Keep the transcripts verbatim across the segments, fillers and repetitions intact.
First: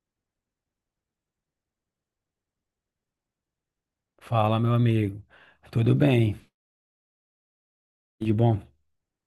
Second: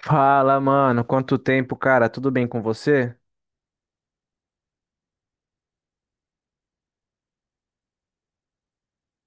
Fala, mano. Quanto tempo, cara? Tudo bem com você? Fala, meu amigo. Tudo bem? De bom?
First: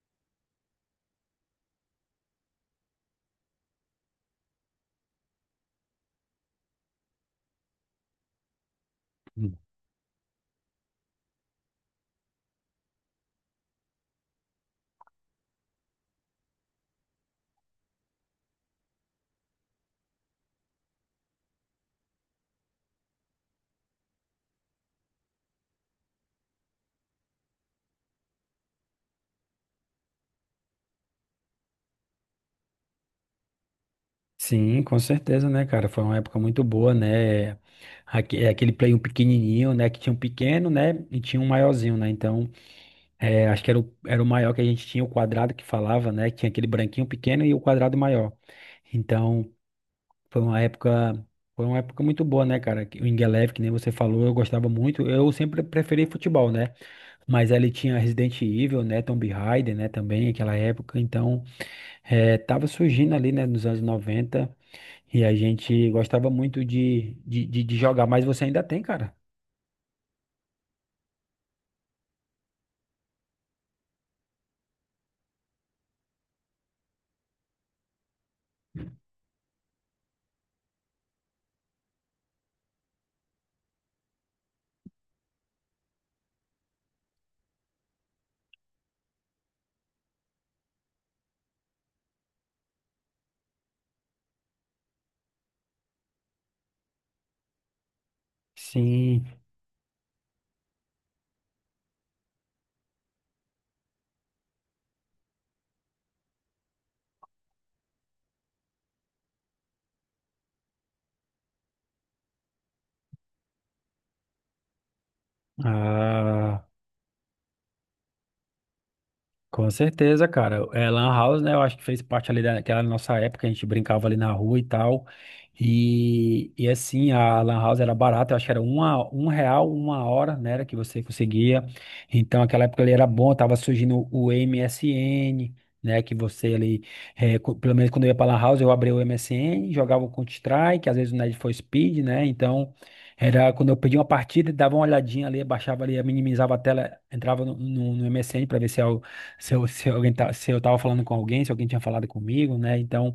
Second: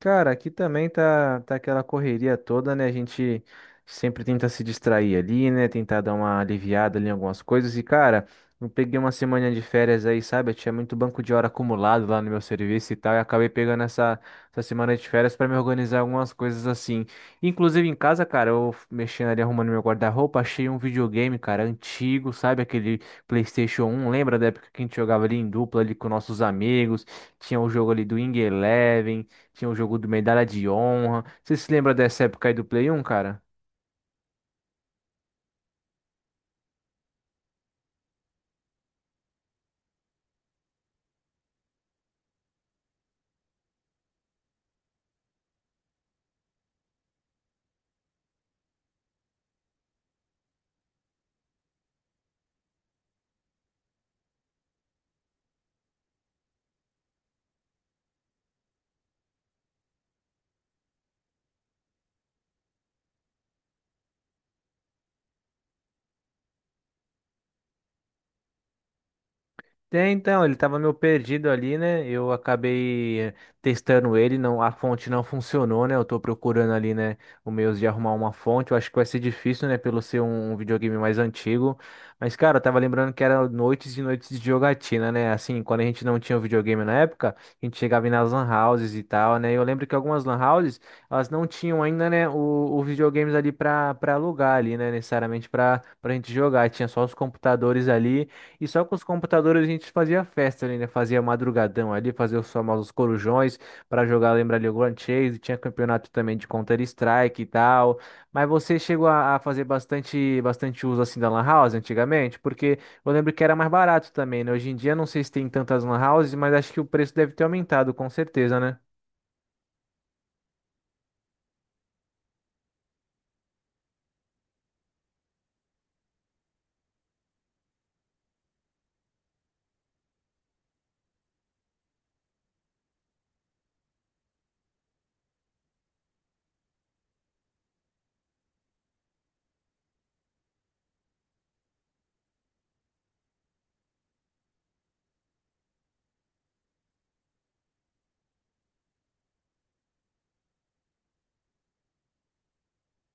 Cara, aqui também tá, tá aquela correria toda, né? A gente sempre tenta se distrair ali, né? Tentar dar uma aliviada ali em algumas coisas. E, cara, eu peguei uma semana Hum. de férias aí, sabe? Eu tinha muito banco de hora acumulado lá no meu serviço e tal. E acabei pegando essa, essa semana de férias pra me organizar algumas coisas assim. Inclusive em casa, cara, eu mexendo ali, arrumando meu guarda-roupa, achei um videogame, cara, antigo, sabe? Aquele PlayStation um. Lembra da época que a gente jogava ali em dupla ali com nossos amigos? Tinha o jogo ali do Wing Eleven. Tinha o jogo do Medalha de Honra. Você se lembra dessa época aí do Play um, cara? Sim, com certeza, né, cara? Foi uma época muito boa, né? Aque- é Aquele play um pequenininho, né? Que tinha um pequeno, né? E tinha um maiorzinho, né? Então, é, acho que era o, era o maior que a gente tinha, o quadrado que falava, né? Que tinha aquele branquinho pequeno e o quadrado maior. Então, foi uma época, foi uma época muito boa, né, cara? Que o Ingeleve, que nem você falou, eu gostava muito. Eu sempre preferi futebol, né? Mas ali tinha Resident Evil, né? Tomb Raider, né? Também, aquela época. Então, É, tava surgindo ali, né, nos anos noventa, e a gente gostava muito de, de, de, de jogar, mas você ainda tem, cara? É, então, ele tava meio perdido ali, né? Eu acabei eh, testando ele, não, a fonte não funcionou, né? Eu tô procurando ali, né, o meios de arrumar uma fonte. Eu acho que vai ser difícil, né, pelo ser um, um videogame mais antigo. Mas, cara, eu tava lembrando que era noites e noites de jogatina, né? Assim, quando a gente não tinha o videogame na época, a gente chegava aí nas lan houses e tal, né? Eu lembro que algumas lan houses, elas não tinham ainda, né, o, os videogames ali pra, pra alugar ali, né? Necessariamente pra, pra gente jogar. Tinha só os computadores ali. E só com os Sim. computadores a gente fazia festa ali, né? Fazia madrugadão ali, fazia os famosos corujões para jogar, lembra ali o Grand Chase, tinha campeonato também de Counter-Strike e tal. Mas você chegou a, a fazer bastante, bastante uso assim da Lan House antigamente? Porque eu lembro que era mais barato também, né? Hoje em dia não sei se tem tantas Lan Houses, mas Ah, acho que o preço deve ter aumentado, com certeza, né? com certeza, cara. É, Lan House, né? Eu acho que fez parte ali daquela nossa época, a gente brincava ali na rua e tal. E, e assim, a Lan House era barata, eu acho que era uma, um real, uma hora, né? Era que você conseguia. Então, aquela época ali era bom, tava surgindo o M S N, né? Que você ali, é, co- pelo menos quando eu ia pra Lan House, eu abria o M S N, jogava o Counter-Strike, às vezes o Need for Speed, né? Então, era quando eu pedia uma partida, dava uma olhadinha ali, baixava ali, minimizava a tela, entrava no, no, no M S N para ver se, se eu, se alguém tá, se eu tava falando com alguém, se alguém tinha falado comigo, né? Então,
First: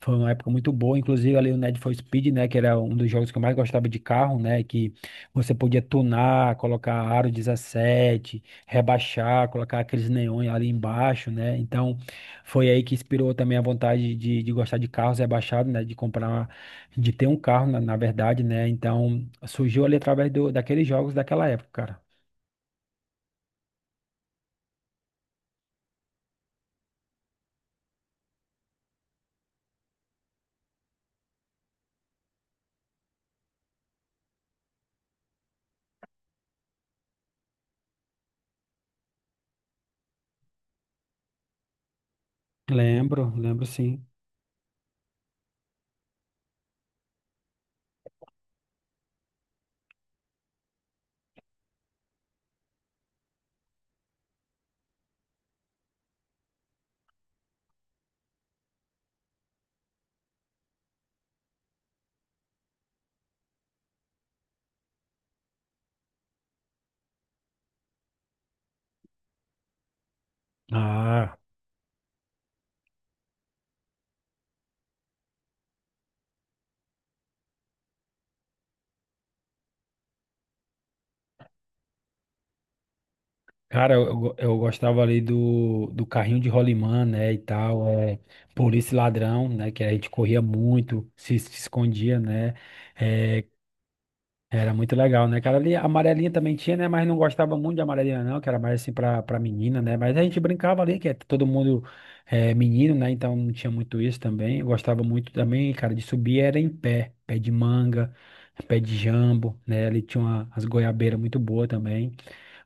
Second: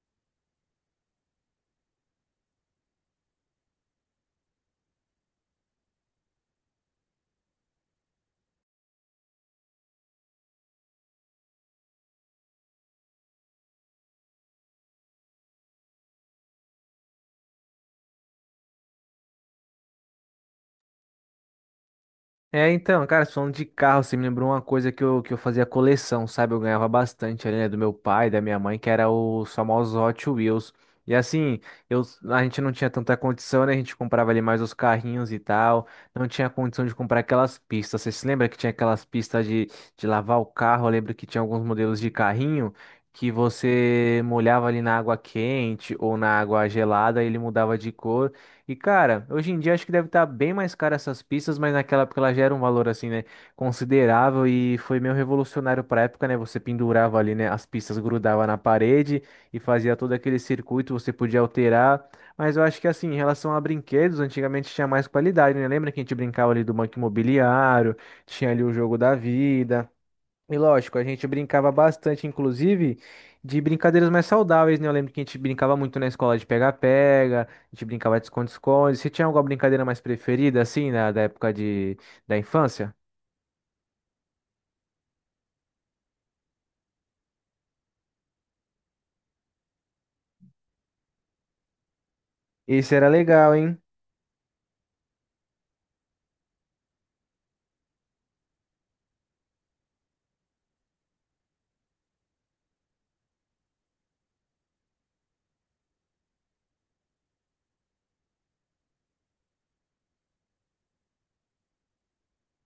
foi uma época muito boa. Inclusive, ali o Need for Speed, né? Que era um dos jogos que eu mais gostava de carro, né? Que você podia tunar, colocar aro dezessete, rebaixar, colocar aqueles neões ali embaixo, né? Então, foi aí que inspirou também a vontade de, de gostar de carros rebaixados, né? De comprar, de ter um carro, na, na verdade, né? Então, surgiu ali através do, daqueles jogos daquela época, cara. É, então, cara, falando de carro, você me lembrou uma coisa que eu, que eu fazia coleção, sabe? Eu ganhava bastante ali, né, do meu pai, da minha mãe, que era os famosos Hot Wheels. E assim, eu, a gente não tinha tanta condição, né? A gente comprava ali mais os carrinhos e tal. Não tinha condição de comprar aquelas pistas. Você se lembra que tinha aquelas pistas de, de lavar o carro? Eu lembro que tinha alguns modelos de carrinho que Lembro, lembro sim. você molhava ali na água quente ou na água gelada e ele mudava de cor. E, cara, hoje em dia acho que deve estar bem mais caro essas pistas, mas naquela época ela já era um valor, assim, né, considerável e foi meio revolucionário pra época, né? Você pendurava ali, né, as pistas grudava na parede e fazia todo aquele circuito, você podia alterar. Mas eu acho que, assim, em relação a brinquedos, antigamente tinha mais qualidade, né? Lembra que a gente brincava ali do Banco Imobiliário, tinha ali o Jogo da Vida. E lógico, a gente Ah. brincava bastante, inclusive, de brincadeiras mais saudáveis, né? Eu lembro que a gente brincava muito na escola de pega-pega, a gente brincava de esconde-esconde. Você tinha alguma brincadeira mais preferida, assim, na, da época de, da infância? Cara, eu, eu eu gostava ali do, do carrinho de rolimã, né, e tal, é, polícia e ladrão, né, que a gente corria muito, se, se escondia, né, Esse era é, legal, hein? era muito legal, né, cara, ali a amarelinha também tinha, né, mas não gostava muito de amarelinha não, que era mais assim pra, pra menina, né, mas a gente brincava ali, que é todo mundo é, menino, né, então não tinha muito isso também, eu gostava muito também, cara, de subir era em pé, pé de manga, pé de jambo, né, ali tinha uma, as goiabeiras muito boas também,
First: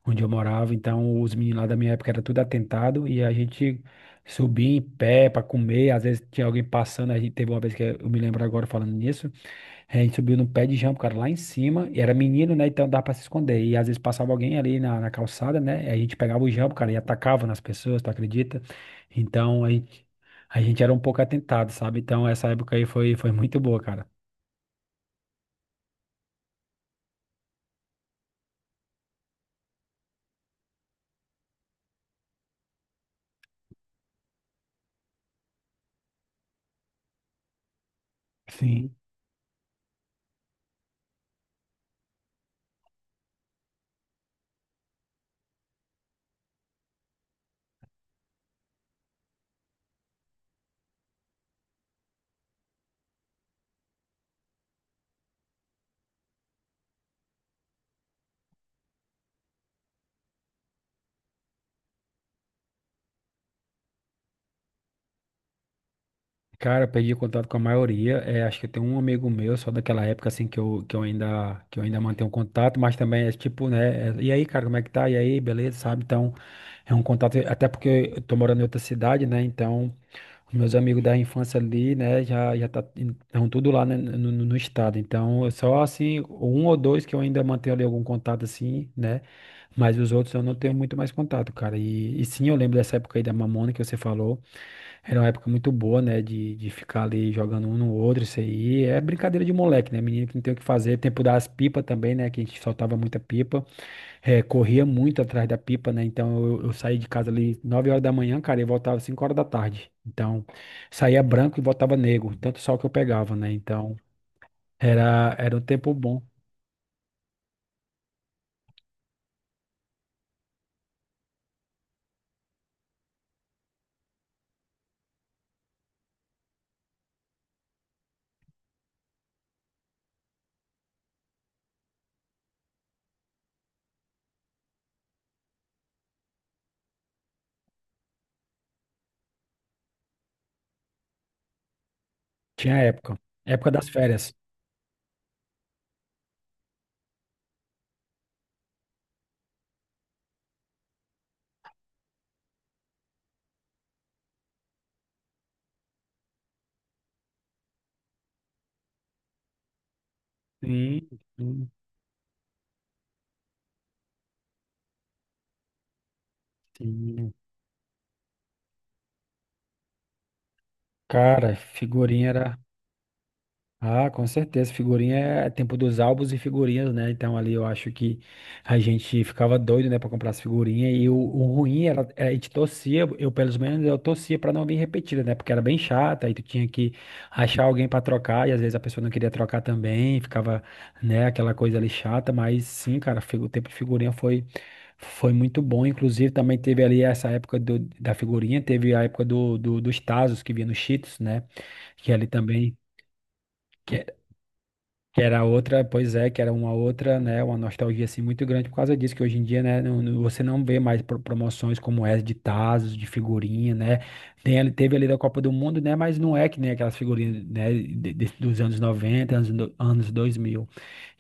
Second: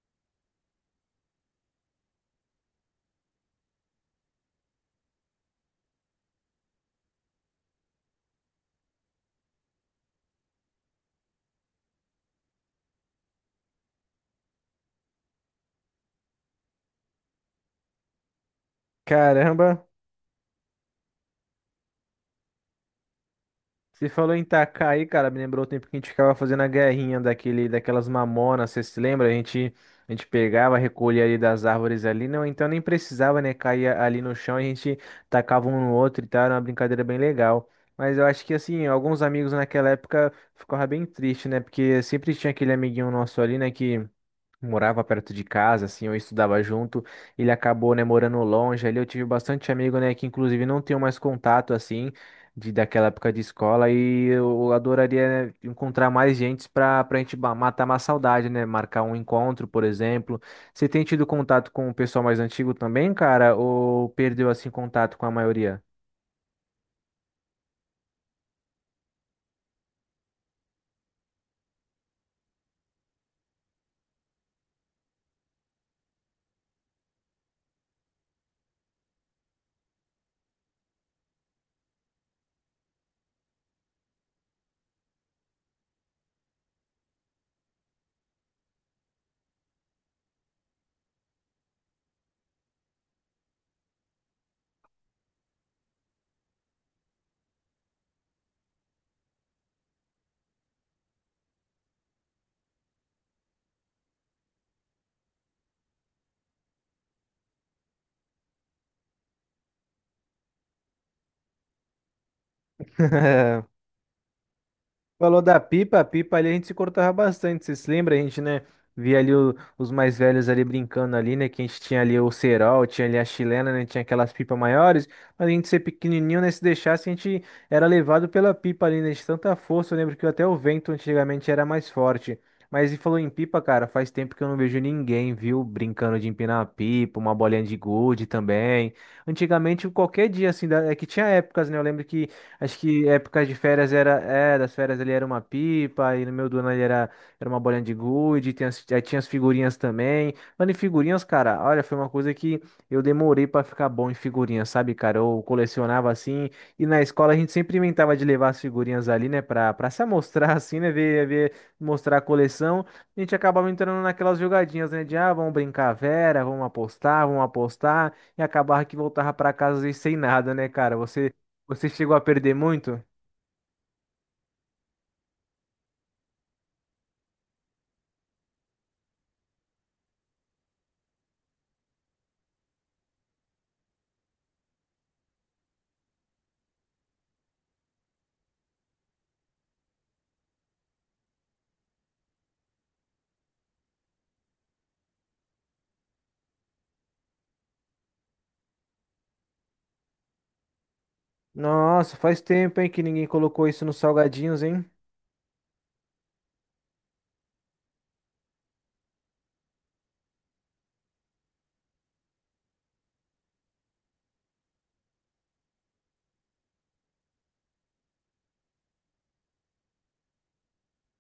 onde eu morava. Então, os meninos lá da minha época era tudo atentado e a gente subia em pé para comer. Às vezes tinha alguém passando. A gente teve uma vez que eu me lembro agora falando nisso. A gente subiu no pé de jambo, cara, lá em cima. E era menino, né? Então dava para se esconder. E às vezes passava alguém ali na, na calçada, né? E a gente pegava o jambo, cara, e atacava nas pessoas, tu acredita? Então, a Caramba! gente, a gente era um pouco atentado, sabe? Então, essa época aí foi, foi muito boa, cara. Você falou em tacar aí, cara, me lembrou o tempo que a gente ficava fazendo a guerrinha daquele, daquelas mamonas, você se lembra? A gente, a gente pegava, recolhia ali das árvores ali, não, então nem precisava, né, cair ali no chão, a gente tacava um no outro e tal, era uma brincadeira bem legal. Mas eu acho que, assim, Sim. alguns amigos naquela época ficavam bem tristes, né, porque sempre tinha aquele amiguinho nosso ali, né, que morava perto de casa, assim, eu estudava junto, ele acabou, né, morando longe, ali eu tive bastante amigo, né, que inclusive não tenho mais contato, assim, de, daquela época de escola, e eu adoraria, né, encontrar mais gente pra, pra gente ba- matar uma saudade, né, marcar um encontro, por exemplo. Você tem tido contato com o pessoal mais antigo também, cara, ou perdeu, assim, contato com a maioria? Cara, eu perdi contato com a maioria. É, acho que eu tenho um amigo meu, só daquela época assim que eu, que eu ainda que eu ainda mantenho contato, mas também é tipo, né? é, e aí, cara, como é que tá? E aí, beleza, sabe? Então, é um contato, até porque eu tô morando em outra cidade, né? Então, os meus amigos da infância ali, né, já já tá, estão tudo lá, né, no, no no estado. Então, é só assim, um ou dois que eu ainda mantenho ali algum contato assim, né? Mas os outros eu não tenho muito mais contato, cara. E, e sim, eu lembro dessa época aí da Mamona que você falou. Era uma época muito boa, né? De, de ficar ali jogando um no outro, isso aí. É brincadeira de moleque, né? Menino que não tem o que fazer. Tempo das pipas também, né? Que a gente soltava muita pipa. É, corria muito atrás da pipa, né? Então eu, eu saí de casa ali nove horas da manhã, cara, e voltava cinco horas da tarde. Então saía branco e voltava negro. Tanto sol que eu pegava, né? Então era, Falou era da um tempo pipa, a bom. pipa ali a gente se cortava bastante, vocês lembram? A gente, né, via ali o- os mais velhos ali brincando ali, né, que a gente tinha ali o cerol, tinha ali a chilena, né, tinha aquelas pipas maiores, mas a gente ser pequenininho, né, se deixasse a gente era levado pela pipa ali, né, de tanta força, eu lembro que até o vento antigamente era mais forte. Mas e falou em pipa, cara, faz tempo que eu não vejo ninguém, viu, brincando de empinar a pipa, uma bolinha de gude também. Antigamente, qualquer dia, assim, da- é que tinha épocas, né, eu lembro que Tinha acho que época. época de Época das férias era, férias. é, das férias ali era uma pipa, e no meu do ano ali era, era uma bolinha de gude, tinha, as- aí tinha as figurinhas também. Mano, e figurinhas, cara, olha, foi uma coisa que eu demorei pra ficar bom em figurinhas, sabe, cara? Eu colecionava assim, e na escola a gente sempre inventava de levar as figurinhas ali, né, pra, pra se amostrar assim, né, Sim, ver, ver, sim, mostrar a coleção. A gente acabava entrando naquelas jogadinhas, né, de, ah, vamos brincar, Vera, vamos apostar, sim. vamos apostar, e acabava que voltava pra casa às vezes sem nada, né, cara? Você. Cara, Você chegou a figurinha perder era. muito? Ah, com certeza. Figurinha é tempo dos álbuns e figurinhas, né? Então ali eu acho que a gente ficava doido, né, pra comprar as figurinhas. E o, o ruim era, era a gente torcia, eu pelo menos eu torcia pra não vir repetida, né? Porque era bem chata, aí tu tinha que achar alguém pra trocar, e às vezes a pessoa não queria trocar também, ficava, né, aquela coisa ali chata. Mas sim, cara, figu- o tempo de figurinha foi. Foi muito bom, inclusive também teve ali essa época do- da figurinha, teve a época do, do- dos Tazos que vinha no Cheetos, né? Que Nossa, ali faz também, tempo, hein, que ninguém colocou isso nos que, salgadinhos, hein? que era outra, pois é, que era uma outra, né, uma nostalgia assim muito grande por causa disso, que hoje em dia, né, não- não- você não vê mais pro- promoções como essa de tazos, de figurinha, né, tem, ali- teve ali da Copa do Mundo, né, mas não é que nem aquelas figurinhas, né, de- de- dos anos noventa anos, do- anos dois mil.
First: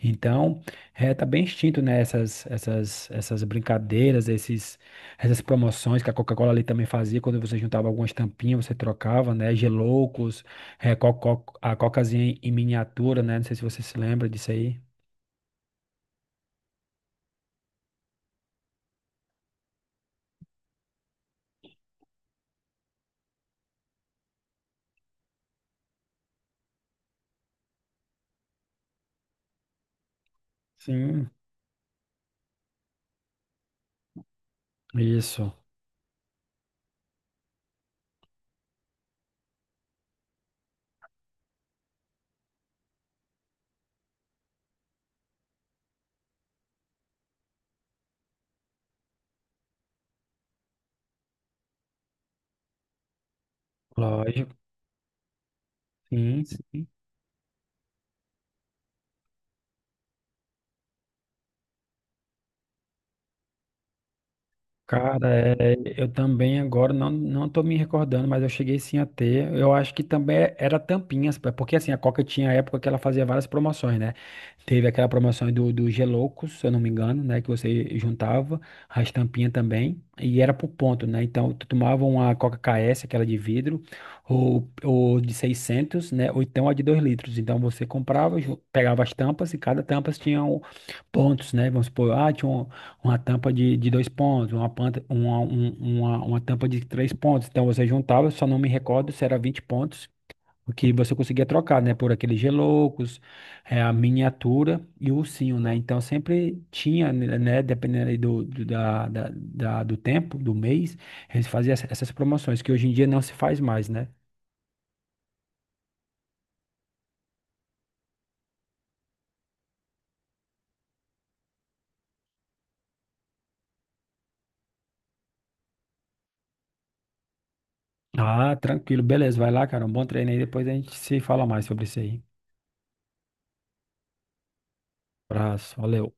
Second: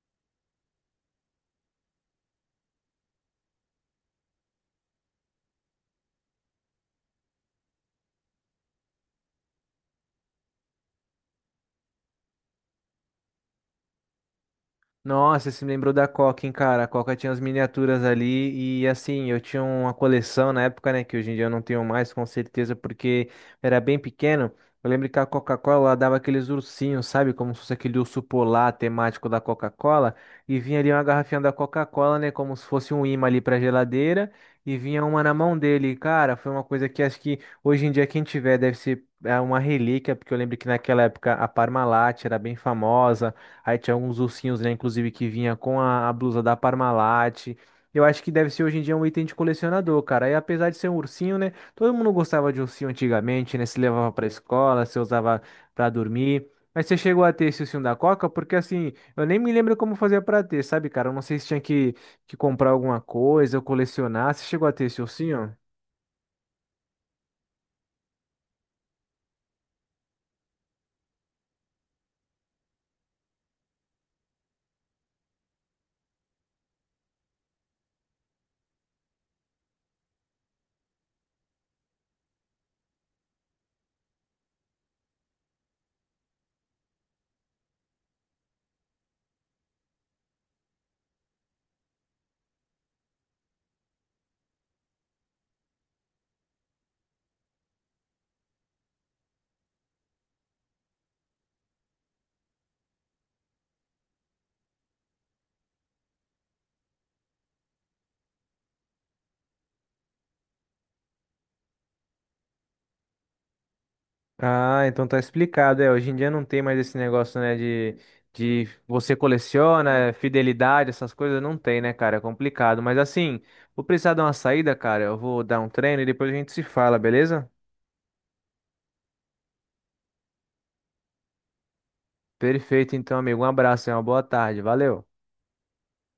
Então, é, tá bem extinto, né, essas, essas, essas brincadeiras, esses, essas promoções que a Coca-Cola ali também fazia, quando você juntava algumas tampinhas, você trocava, né, geloucos, é, co- co- a cocazinha em miniatura, né? Não sei se você se lembra disso aí. Nossa, você me lembrou da Coca, hein, cara? A Coca tinha as miniaturas ali e assim, eu tinha uma coleção na época, né, que hoje em dia eu não tenho mais, com certeza, porque era bem pequeno. Eu lembro que a Coca-Cola ela dava aqueles ursinhos, sabe? Como se fosse aquele urso polar temático da Coca-Cola. E vinha ali uma Sim. garrafinha da Coca-Cola, né? Como se fosse um imã ali pra geladeira. E vinha uma na Isso, mão dele. E, cara, foi uma coisa que acho que hoje em dia quem tiver deve ser é, uma relíquia, porque eu lembro que naquela época a Parmalat era bem famosa. Aí tinha alguns ursinhos, né? Inclusive que vinha com a, a blusa da Parmalat. Eu acho que deve ser hoje em dia um item de colecionador, cara. E apesar de ser um ursinho, né? Todo mundo gostava de ursinho antigamente, né? Se levava pra lógico. escola, se usava pra Sim, dormir. Mas sim. você chegou a ter esse ursinho da Coca? Porque assim, eu nem me lembro como fazia pra ter, sabe, cara? Eu não sei se tinha que, que comprar alguma coisa ou colecionar. Você chegou a ter esse Cara, ursinho? é, eu também agora não, não tô me recordando, mas eu cheguei sim a ter. Eu acho que também é, era tampinhas, pá, porque assim, a Coca tinha a época que ela fazia várias promoções, né? Teve aquela promoção do, do Geloucos, se eu não me engano, né? Que você juntava as tampinhas também, e era por ponto, né? Então, tu tomava uma Coca K S, aquela de vidro, ou, ou de seiscentos, né? Ou então a de dois litros. Então, você comprava, ju- pegava as tampas, e cada tampa tinha um- pontos, né? Vamos supor, ah, tinha um. Uma tampa de, de dois pontos, uma, panta, uma, um- uma, uma tampa de três pontos. Então você juntava, só não me recordo se era vinte pontos, o que você conseguia trocar, né? Por aqueles geloucos, eh, a miniatura e o ursinho, né? Então sempre tinha, né? Dependendo aí do, do, da, da, da- do tempo, do mês, eles faziam essa- essas promoções, que hoje em dia não se faz mais, né? Ah, então tá explicado. É, hoje em dia não tem mais esse negócio, né, de, de você coleciona, é, fidelidade, essas coisas não tem, né, cara? É complicado. Mas assim, vou precisar dar uma saída, cara. Eu vou dar um treino e depois a gente se fala, beleza? Ah, tranquilo, beleza, vai lá, cara. Um bom treino aí, depois a gente se fala mais sobre isso aí. Perfeito, então, amigo. Um abraço e uma boa tarde. Valeu. Abraço, valeu.